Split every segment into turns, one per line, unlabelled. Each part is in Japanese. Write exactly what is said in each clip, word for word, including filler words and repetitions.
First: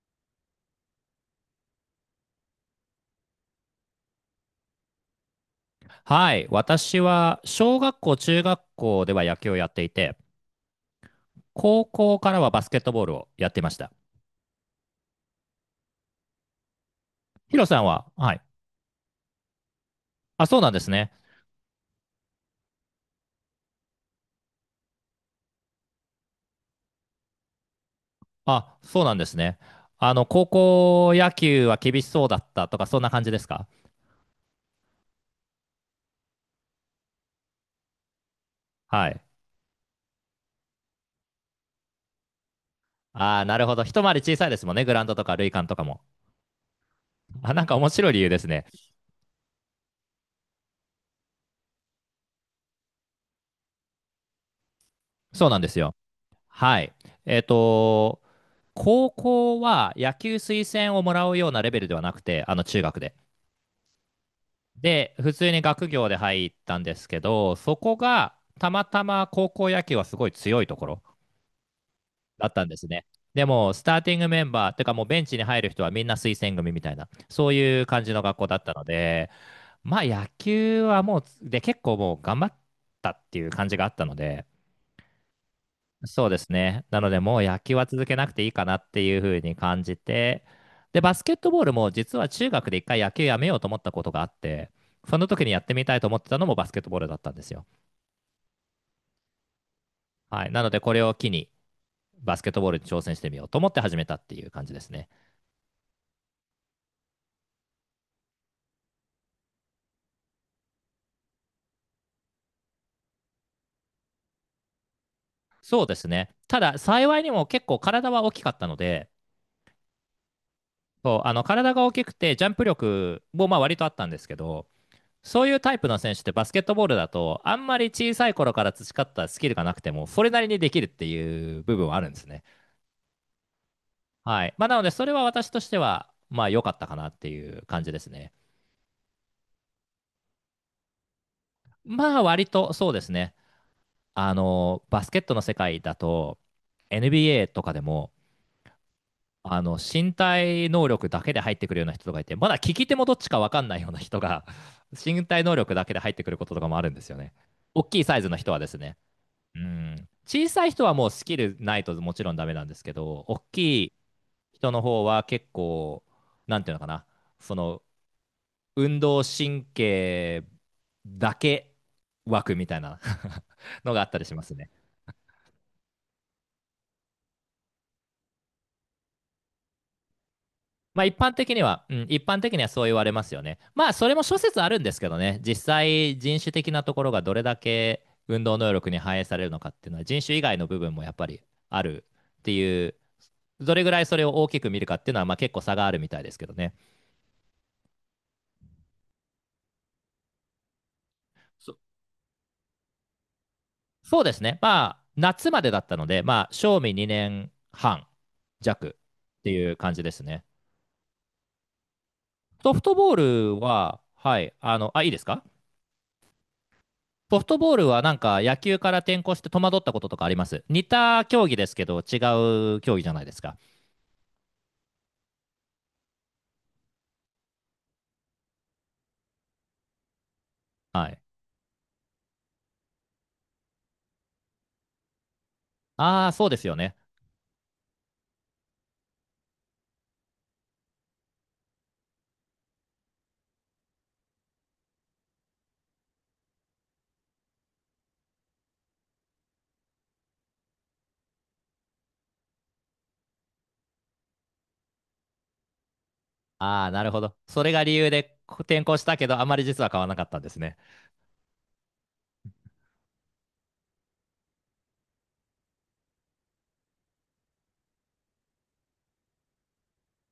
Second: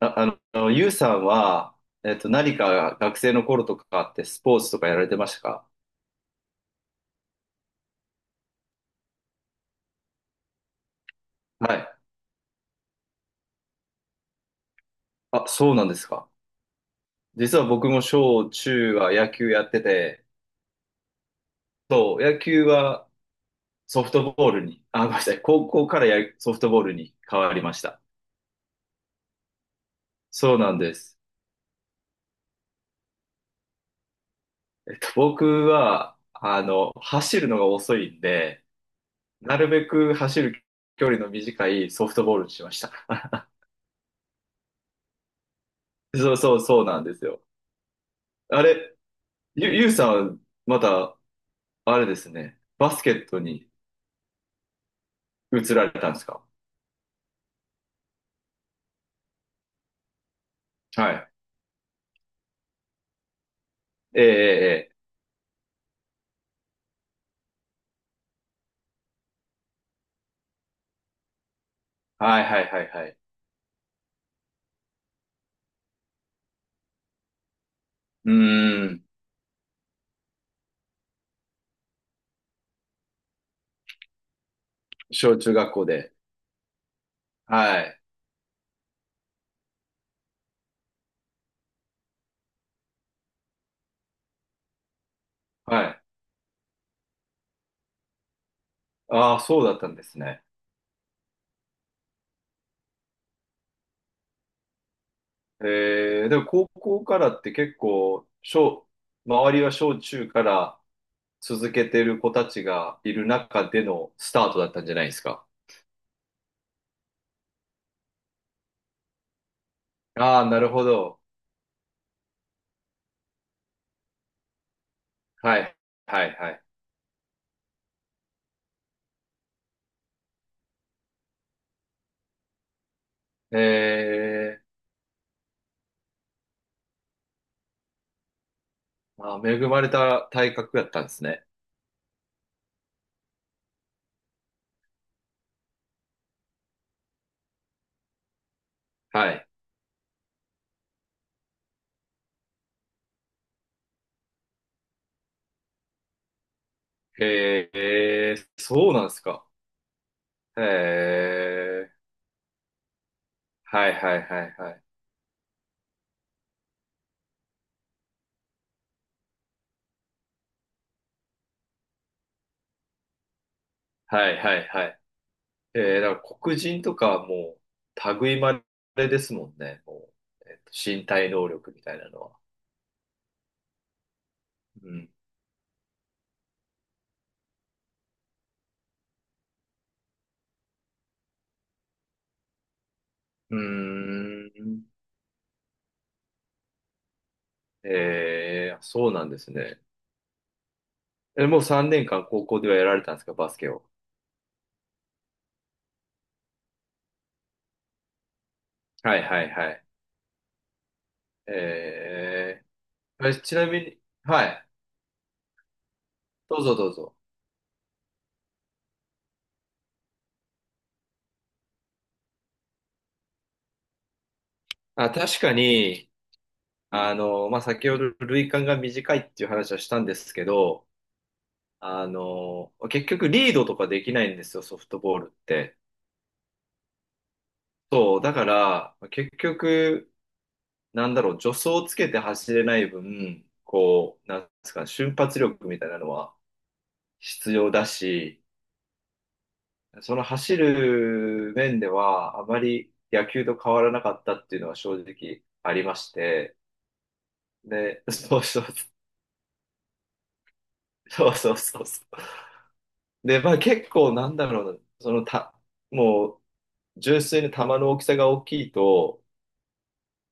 あ、あの、ゆうさんは、えっと、何か学生の頃とかってスポーツとかやられてましたか？
はい。私は、小学校、中学校では野球をやっていて、
は
高
い。
校からはバスケットボールをやっていました。
あ、そうなんですか。
ヒ
実
ロ
は
さん
僕も
は、はい。
小中は野球やってて、
あ、そうなんですね。
そう、野球はソフトボールに、あ、ごめんなさい、高校からやソフトボールに変わりました。
あ、そうなんですね。あの、高
そうなんで
校
す。
野球は厳しそうだったとか、そんな感じですか？
えっと、僕は、あの、走るのが遅いんで、
はい。
なるべく走る距離の短いソフトボールにしました。
ああ、なるほど。一回り小さいですもんね。グラウンドとか、塁間とかも。
そうそうそうなんですよ。
あ、なんか面白い理由です
あ
ね。
れ、ゆ、ゆうさん、また、あれですね。バスケットに
そうなんで
移
す
ら
よ。
れたんですか？
はい。えっと、高校は野球推薦をも
は
ら
い。
うようなレベルではなくて、あの、中学で。
ええ、ええ、ええ
で、普通に学業で入ったんですけど、そこがたまたま高校野球はすごい強いところ
はい、
だっ
は
た
い、
んで
は
す
い、
ね。
はい。
でも、スターティングメンバー、てかもうベンチに入る人はみんな推薦組みたいな、そういう感じの
う
学校だったの
ーん。
で、まあ野球はもう、で、結構もう頑張ったっていう感じがあったので、
小中学校で。
そうですね。なので、もう野球
は
は
い、
続けなくていいかなっていうふうに感じて、で、バスケットボールも実は中学で一回野球やめようと思ったことがあって、その時にやって
は
みたい
い。
と思ってたのもバスケットボールだったんですよ。
ああ、そうだったんですね。
はい。なので、これを機にバスケットボールに挑戦してみようと思って始めたっていう感じですね。
ええ、でも高校からって結構、小、周りは小中から続けてる子たちがいる中でのスタートだったんじゃないですか。
そうですね。ただ、幸いにも結構体は大きかったので、
ああ、なるほど。
そう、あの体が大きくて、ジャンプ力もまあ割とあったんですけど、そうい
は
うタ
い、
イプの選手っ
は
て
い、
バ
は
スケッ
い。
トボールだと、あんまり小さい頃から培ったスキルがなくても、それなりにできるっていう部分はあるんですね。
え
はい。
え、
まあ、なので、それは私としては、まあ、良かったかなっていう感じですね。
あー、恵まれた体格だったんですね。
まあ、割とそうですね。あの、バスケットの世界だと、エヌビーエー とかでも、
はい。
あの、身体能力だけで入ってくるような人がいて、まだ利き手もどっちか分かんないような人が、身体能力だけで入ってくることとかもあるんですよね。
へ
大きいサイズの
え、
人はです
そう
ね。
なんですか。
うん、小
へ
さい人はもうスキルない
え、
ともちろんダメなんですけど、大き
は
い
いはいはい
人
は
の
い。
方は結構、なんていうのかな、その運動神経だけ枠みたいな のがあったり
は
し
い
ます
はい
ね。
はい。えー、だから黒人とかはもう、類いまれですもんね。もう、えっと、
まあ
身
一
体
般
能
的に
力み
は、う
たい
ん、
なの
一
は。
般的にはそう言われますよね。まあそれも諸説あるん
う
ですけ
ん。
どね、実際人種的なところがどれだけ運動能力に反映されるのかっていうのは人種以外の部分もやっぱりあるっていう、
う
どれぐらいそれを大
ー
きく見
ん。
るかっていうのはまあ結構差があるみたいですけどね。
えー、そうなんですね。え、もう
そ
さんねんかん高校ではやられたんですか、バスケを。
そうですね、まあ夏までだったので、まあ賞味にねんはん弱っ
はいは
て
い
い
は
う
い。
感じですね。
え
ソフトボ
ー、あれ
ー
ち
ル
なみに、
は、は
は
い、
い。
あの、あ、いいですか？
どうぞどうぞ。
ソフトボールはなんか野球から転向して戸惑ったこととかあります？似た競技ですけど違う競技じゃないですか。
あ、確かに、あの、まあ、先ほど類間が短いっていう話はしたんですけど、
はい。
あの、結局リードとかできないんですよ、ソフトボールって。
ああ、そうですよね。
そう、だから、結局、なんだろう、助走をつけて走れない分、こう、なんですかね、瞬発力みたいなのは必要だし、その走る面では、あまり野球と変わらなかったっていうのは正直ありまして、
ああ、なるほど。それが理
で、
由で
そうそう、
転向したけど、あまり実は変わらなかったんですね。
そうそうそうそう。で、まあ結構なんだろうな、そのた、もう純粋に球の大きさが大きいと、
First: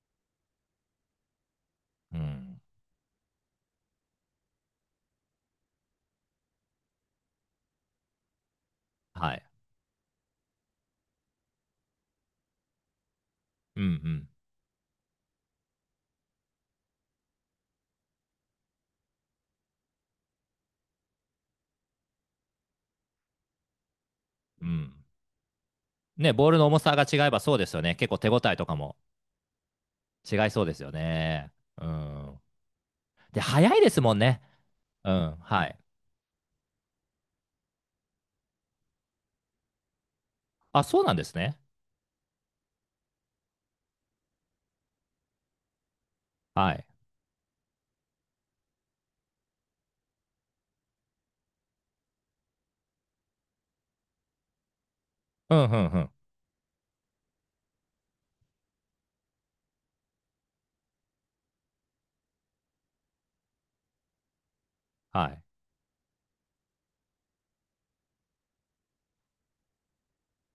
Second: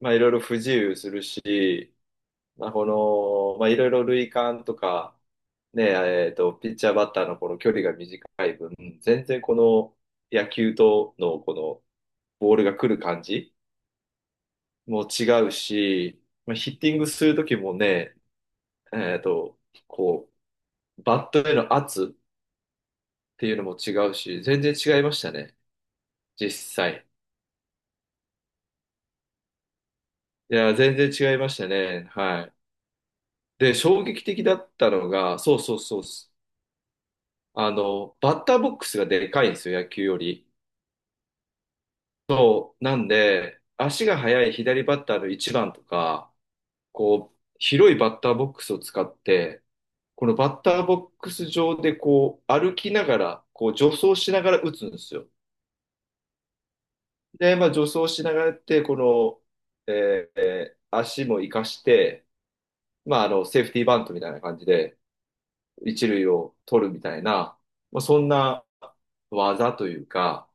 まあいろいろ不自由するし、
うん。
まあこの、まあいろいろ塁間とか、ね、えっと、ピッチャーバッターのこの距離が短い分、全
は
然
い。
この野球とのこのボールが来る感じ
うん
も違うし、まあ、ヒッティングするときもね、えっと、こう、バットへの圧っていうのも違うし、全
うん。う
然違い
ん。
ましたね、
ね、ボー
実
ルの重さが
際。
違えばそうですよね。結構手応えとかも違い
い
そうで
や、
すよ
全然違いま
ね。
した
う
ね。
ん。
はい。
で、
で、
早いです
衝
もん
撃
ね。
的だったの
うん。
が、そう
は
そ
い。
うそう。あの、バッターボックスがでかいんですよ、野球より。
あ、そうなんですね。
なんで、足が速い左バッターの一番とか、
はい。
こう、広いバッターボックスを使って、このバッターボックス上でこう、歩きながら、こう、助走しながら打つんですよ。
うんうんうん。
で、まあ、助走しながらやって、この、えー足も活かして、まあ、あの、セーフティーバントみたいな感じで、
はい。
一塁を取るみたいな、まあ、そんな技というか、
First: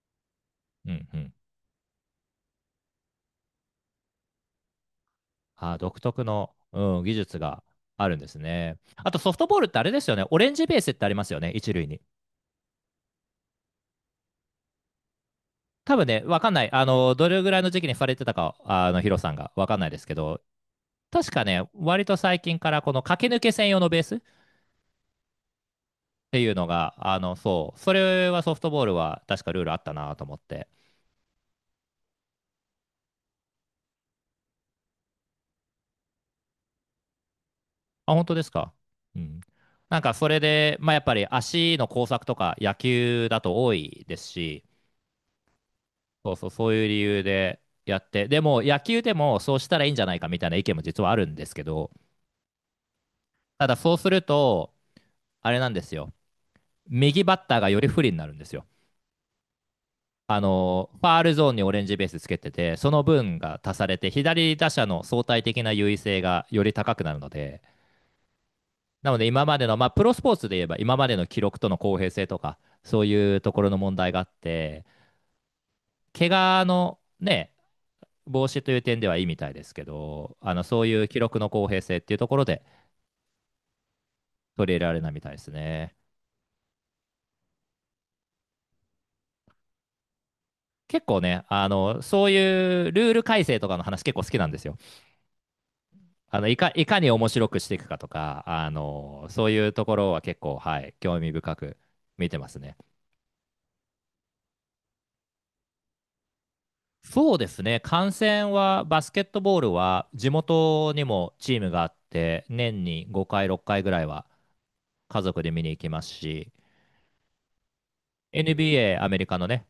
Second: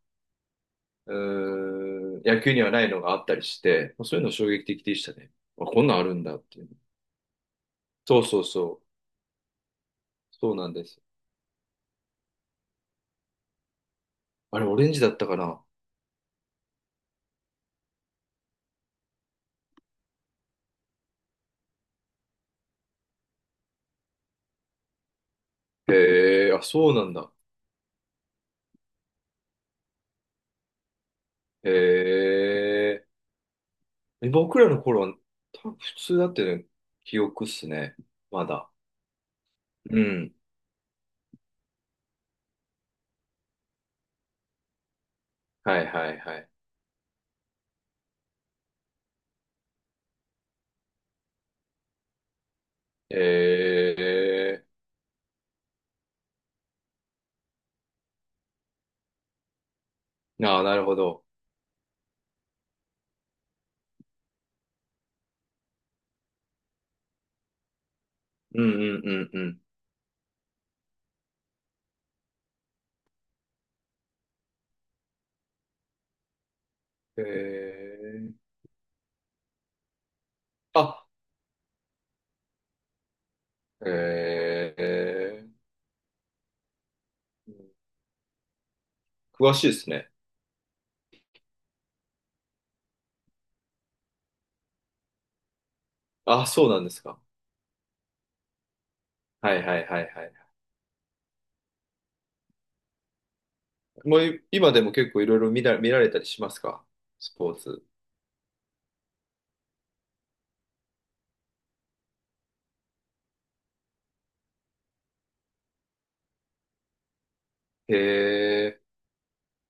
うんうん。
うーん、野球にはないのがあったりして、まあそういうの衝撃的でしたね。あ、
あー
こんな
独
んある
特
んだっ
の、
ていう。
うん、技術があるん
そう
です
そう
ね。
そう。
あとソフトボールってあれですよね。オレ
そ
ン
う
ジ
なん
ベー
で
スっ
す。
てありますよね、一塁に。
あれ、オレンジだったかな？
多分ね、わかんない。あの、どれぐらいの時期にされてたか、あの、ヒロさんがわかんないですけど、確かね、割と最近からこの駆け抜け専用のベースって
へ
い
え、
う
あ、
の
そう
が、
なん
あ
だ。
の、そう、それはソフトボールは確かルールあったなと思って。
へえ。僕らの頃は、多分普通だったよね。記憶っすね。
あ、本当で
ま
す
だ。
か。うん。な
う
んかそ
ん。
れで、まあ、やっぱり足の工作とか野球だと多いですし、
はいはい
そう
は
そう、
い。
そういう理由でやって、でも野球でもそうしたらいいんじゃないかみたいな意見も実はあるんですけど、ただそ
え
うする
え。
と、あれなんですよ、右バッターがより不利になるんですよ。あ
ああ、なる
の
ほ
ファー
ど。
ルゾーンにオレンジベースつけてて、その分が足されて、左打者の相対的な優位性がより高くなるので、
うんうん
な
う
ので
んう
今ま
ん。
での、まあ、プロスポーツで言えば、今までの記録との公平性とか、そういうところの問題があって、怪我の
え
ね、
え。
防止という点ではいいみたいですけど、あのそうい
あ、
う記録の公平性っていうところで取り入れられないみたいで
ええ
すね。
詳しいですね。
結構ね、あのそういうルール改正とかの話結構好きなんですよ。あ
あ、
のい
そう
か
なん
い
で
か
す
に
か。
面白くしていくかとか、あのそう
はい
いう
は
と
い
こ
はい
ろは
はい。
結構、はい、興味深く見てますね。
もうい今でも結構いろいろ見ら、見られたりしますか？ス
そうで
ポー
すね、
ツ。
観戦は、バスケットボールは地元にもチームがあって、年にごかい、ろっかいぐらいは家族で見に行きますし、
へえ、
エヌビーエー、アメリカのね、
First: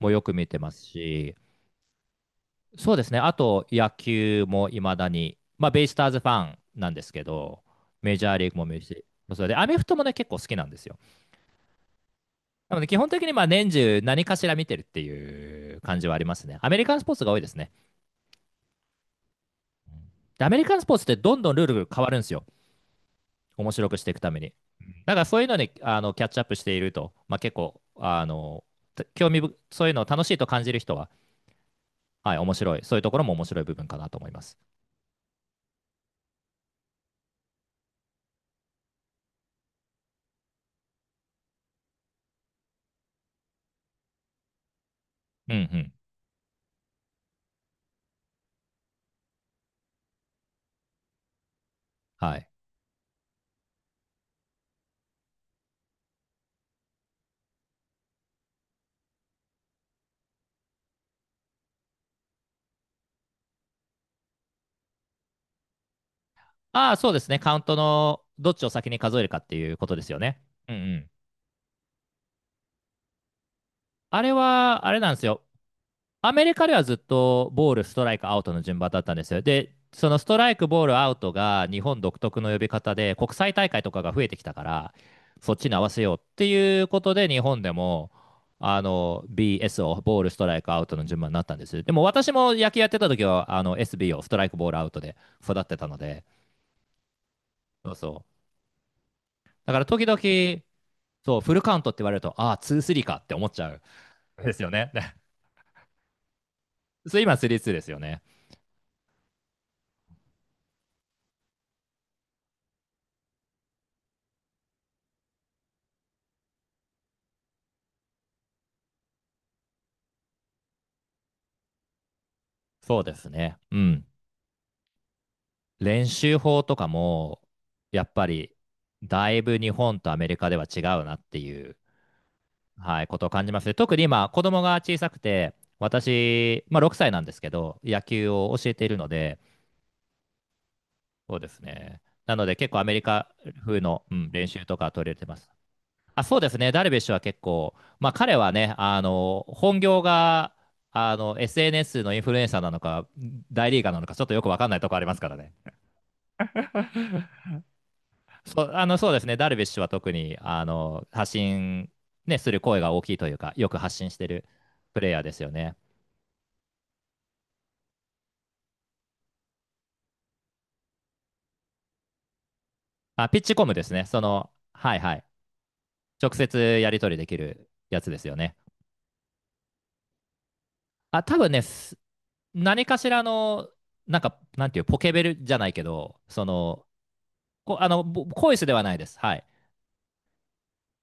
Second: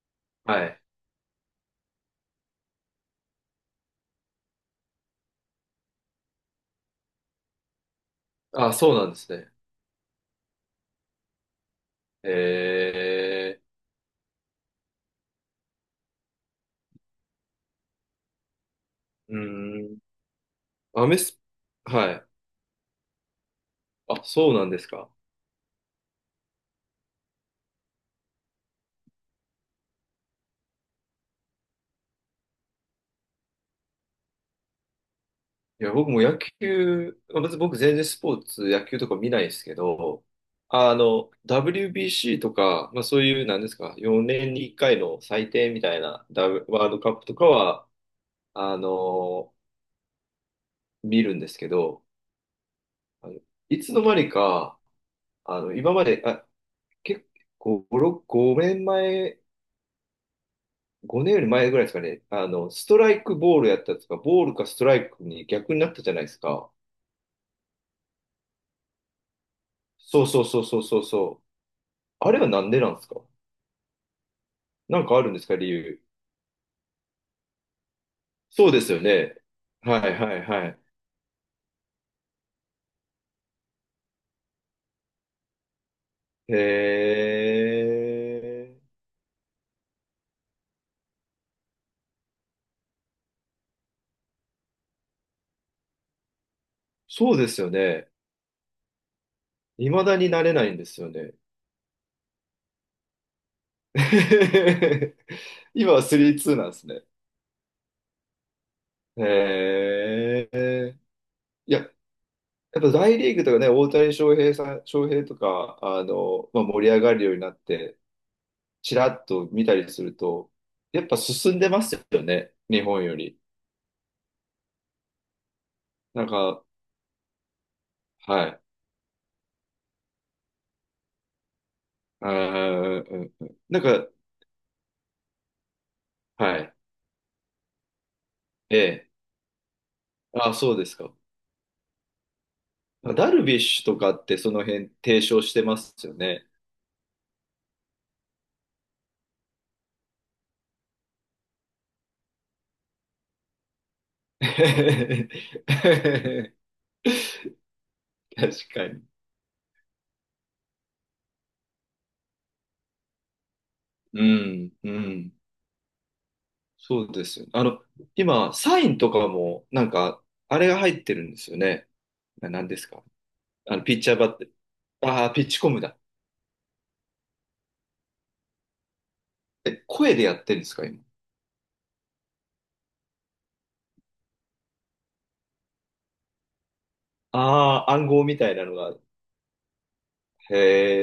もよく見て
は
ま
い。
すし、そうですね。あと、野球もいまだに、まあ、ベイスターズファンなんですけど、メジャーリーグも
あ、
見る
そう
し、
なんです
それ
ね。
で、アメフトもね、結構好きなんですよ。
へ
なので、基本的にまあ
え、
年中何かしら見てるっていう感じはありますね。アメリカンスポーツが多いですね。
うーん。
で、アメリカンスポーツっ
ア
て
メ
ど
ス、
んどんルールが変わ
は
るんで
い。
すよ。面白くしていく
あ、
ため
そ
に。
うなんですか。
だからそういうのにあのキャッチアップしていると、まあ、結構、あの、興味ぶ、そういうのを楽しいと感じる人は、はい、面白い。そういうところも面白い部分かなと思います。
いや、僕も野球、まあ別に僕全然スポーツ、野球とか見ないですけど、あの、ダブリュービーシー とか、まあそういう、なんですか、よねんにいっかいの祭
うんう
典み
ん。
たいな、ブワールドカップとかは、あの、見るんですけど、
はい。
あのいつの間にか、あの、今まで、あ、結構、ご、ろく、ごねんまえ、ごねんより前ぐらいですかね、あの、ストライクボールやったとか、ボールかストライクに逆になったじゃないですか。
ああ、そうですね。カウントのどっちを先に数えるかっていうことですよ
そう
ね。
そうそう
うんう
そうそう
ん。
そう。あれはなんでなんですか？
あれは、あれ
なん
なん
か
で
あ
す
るんで
よ。
すか、理由？
アメリカではずっとボール、ストライク、アウトの
そう
順
で
番
す
だ
よ
ったんです
ね。
よ。で、
は
そ
い
のス
は
ト
い
ライ
は
ク、
い。
ボール、アウトが日本独特の呼び方で、国際大会とかが増えてきたから、そっちに合わせようって
へ
いうことで、日本でも、
え。
あの、ビーエス をボール、ストライク、アウトの順番になったんです。でも私も野球やってた時は、あの、エスビー をストライク、ボール、アウトで育ってたので、
そうですよ
そう
ね。
そう。だから時
未だになれ
々、
ないんですよね。
そう、フルカウントって言われると、ああ、に、さんかって思っちゃうんですよね
今はさんになんですね。
そう今、さん、にですよね。
へえ。いや、やっぱ大リーグとかね、大谷翔平さん、翔平とか、あの、まあ、盛り上がるようになって、ちらっと見たりすると、やっぱ進んでますよね。日
そう
本
で
よ
す
り。
ね。うん。練
なん
習法
か、
とかも、やっぱ
は
り、
い。
だいぶ日本とアメリカでは違うなっていう、
うんう
はい、
ん
こ
う
とを
ん
感
う
じ
ん
ますね。
なん
特に
か、
今、子供が小さくて、
は
私、
い。
まあ、ろくさいなんですけど、野球を教え
え
ているの
え。
で、
あ、そうですか。
そうですね。なので、結構アメリカ
ダルビッ
風
シュと
の、
か
う
っ
ん、
て
練
その
習とか
辺
取り入れ
提
てま
唱
す。
してますよ
あ、そう
ね。
ですね。ダルビッシュは結構、まあ彼はね、あの、本業が、あの、エスエヌエス のインフルエンサーなのか、大リーガーなのか、ちょっとよくわかんないとこありますからね。そ
確
う、あ
か
の、
に。
そうですね。ダルビッシュは特に、あの、発信、ね、する声が大きいというか、よく発信し
う
てる
ん、う
プレイヤーで
ん。
すよね。
そうですよね。あの、今、サインとかも、なんか、あれが入ってるんですよね。な、なんですか？
あ、ピッチコム
あ
で
の、
す
ピッ
ね。
チャー
そ
バッテ、
の、はいはい。
ああー、ピッチコムだ。
直接やり取りできるやつですよね。
え、声でやってるんですか、今。
あ、多分ね、す何かしらの、なんか、なんていう、ポケベルじゃないけど、その、こ、
あ
あ
あ、
の、
暗号
ボ
みた
ボ
い
イス
な
で
の
はな
が。
いです。はい。
へ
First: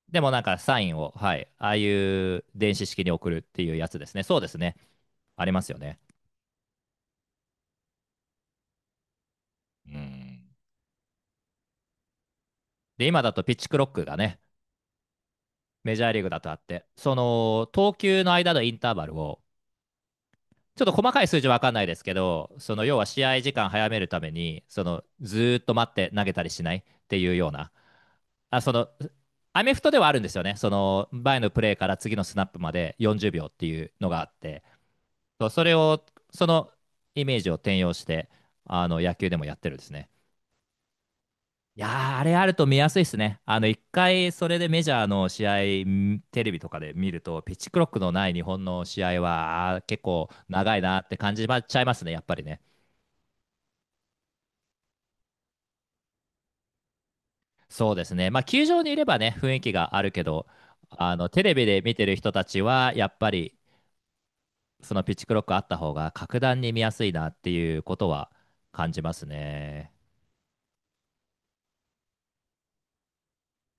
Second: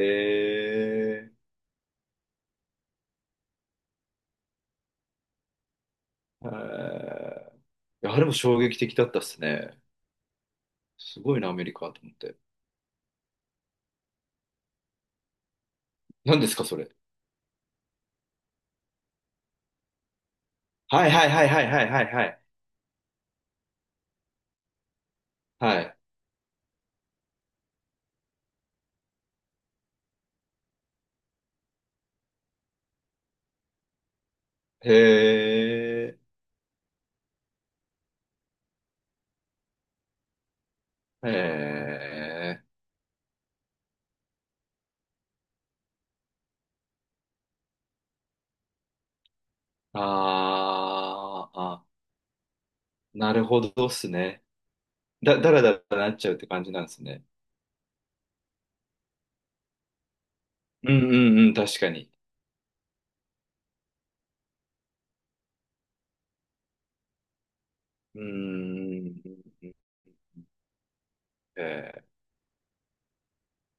でもなんかサインを、
え。
はい。ああいう電子式に送るっていうやつですね。そうですね。ありますよね。
へーいやあれも衝撃的だったっすね。
うん。
すごいな、アメリカと思って。
で、今だとピッチクロックがね、メジャーリーグだ
何で
とあ
す
っ
か、そ
て、
れ？
その投球の間のインターバルを、ちょっと
はい
細か
は
い
い
数
は
字
い
わ
はい
かんな
は
い
い
で
は
すけ
いはい。
ど、その要は試合時間早めるために、そのずーっと
は
待っ
い。
て投げたりしないっていうような、あ、その、アメフトではあるんですよね。その前のプレーから次のスナップまでよんじゅうびょうっていうのがあって、そ
へ
うそれを、
え
そのイメージを転用して、あの野球でもやってるんですね。
へ
いやー、あれある
え
と見やすいですね。あの、一回、それでメジャーの試合、んテレビとかで見ると、ピッチクロックのない日本の試合は、あー
あ
結構長いなって感じ
ー、
ちゃい
あ、
ますね、やっぱりね。
なるほどっすね。だ、だらだらなっちゃうって感じなんですね。
そうですね。まあ、球場にいればね、雰囲気があるけど、
うん
あの、
うん
テ
う
レ
ん、
ビ
確
で
か
見て
に。
る人たちは、やっぱり、そのピッチクロックあった方が、格段に見やすいなっていうこと
う
は感じ
ー
ます
ん。
ね。
へえ。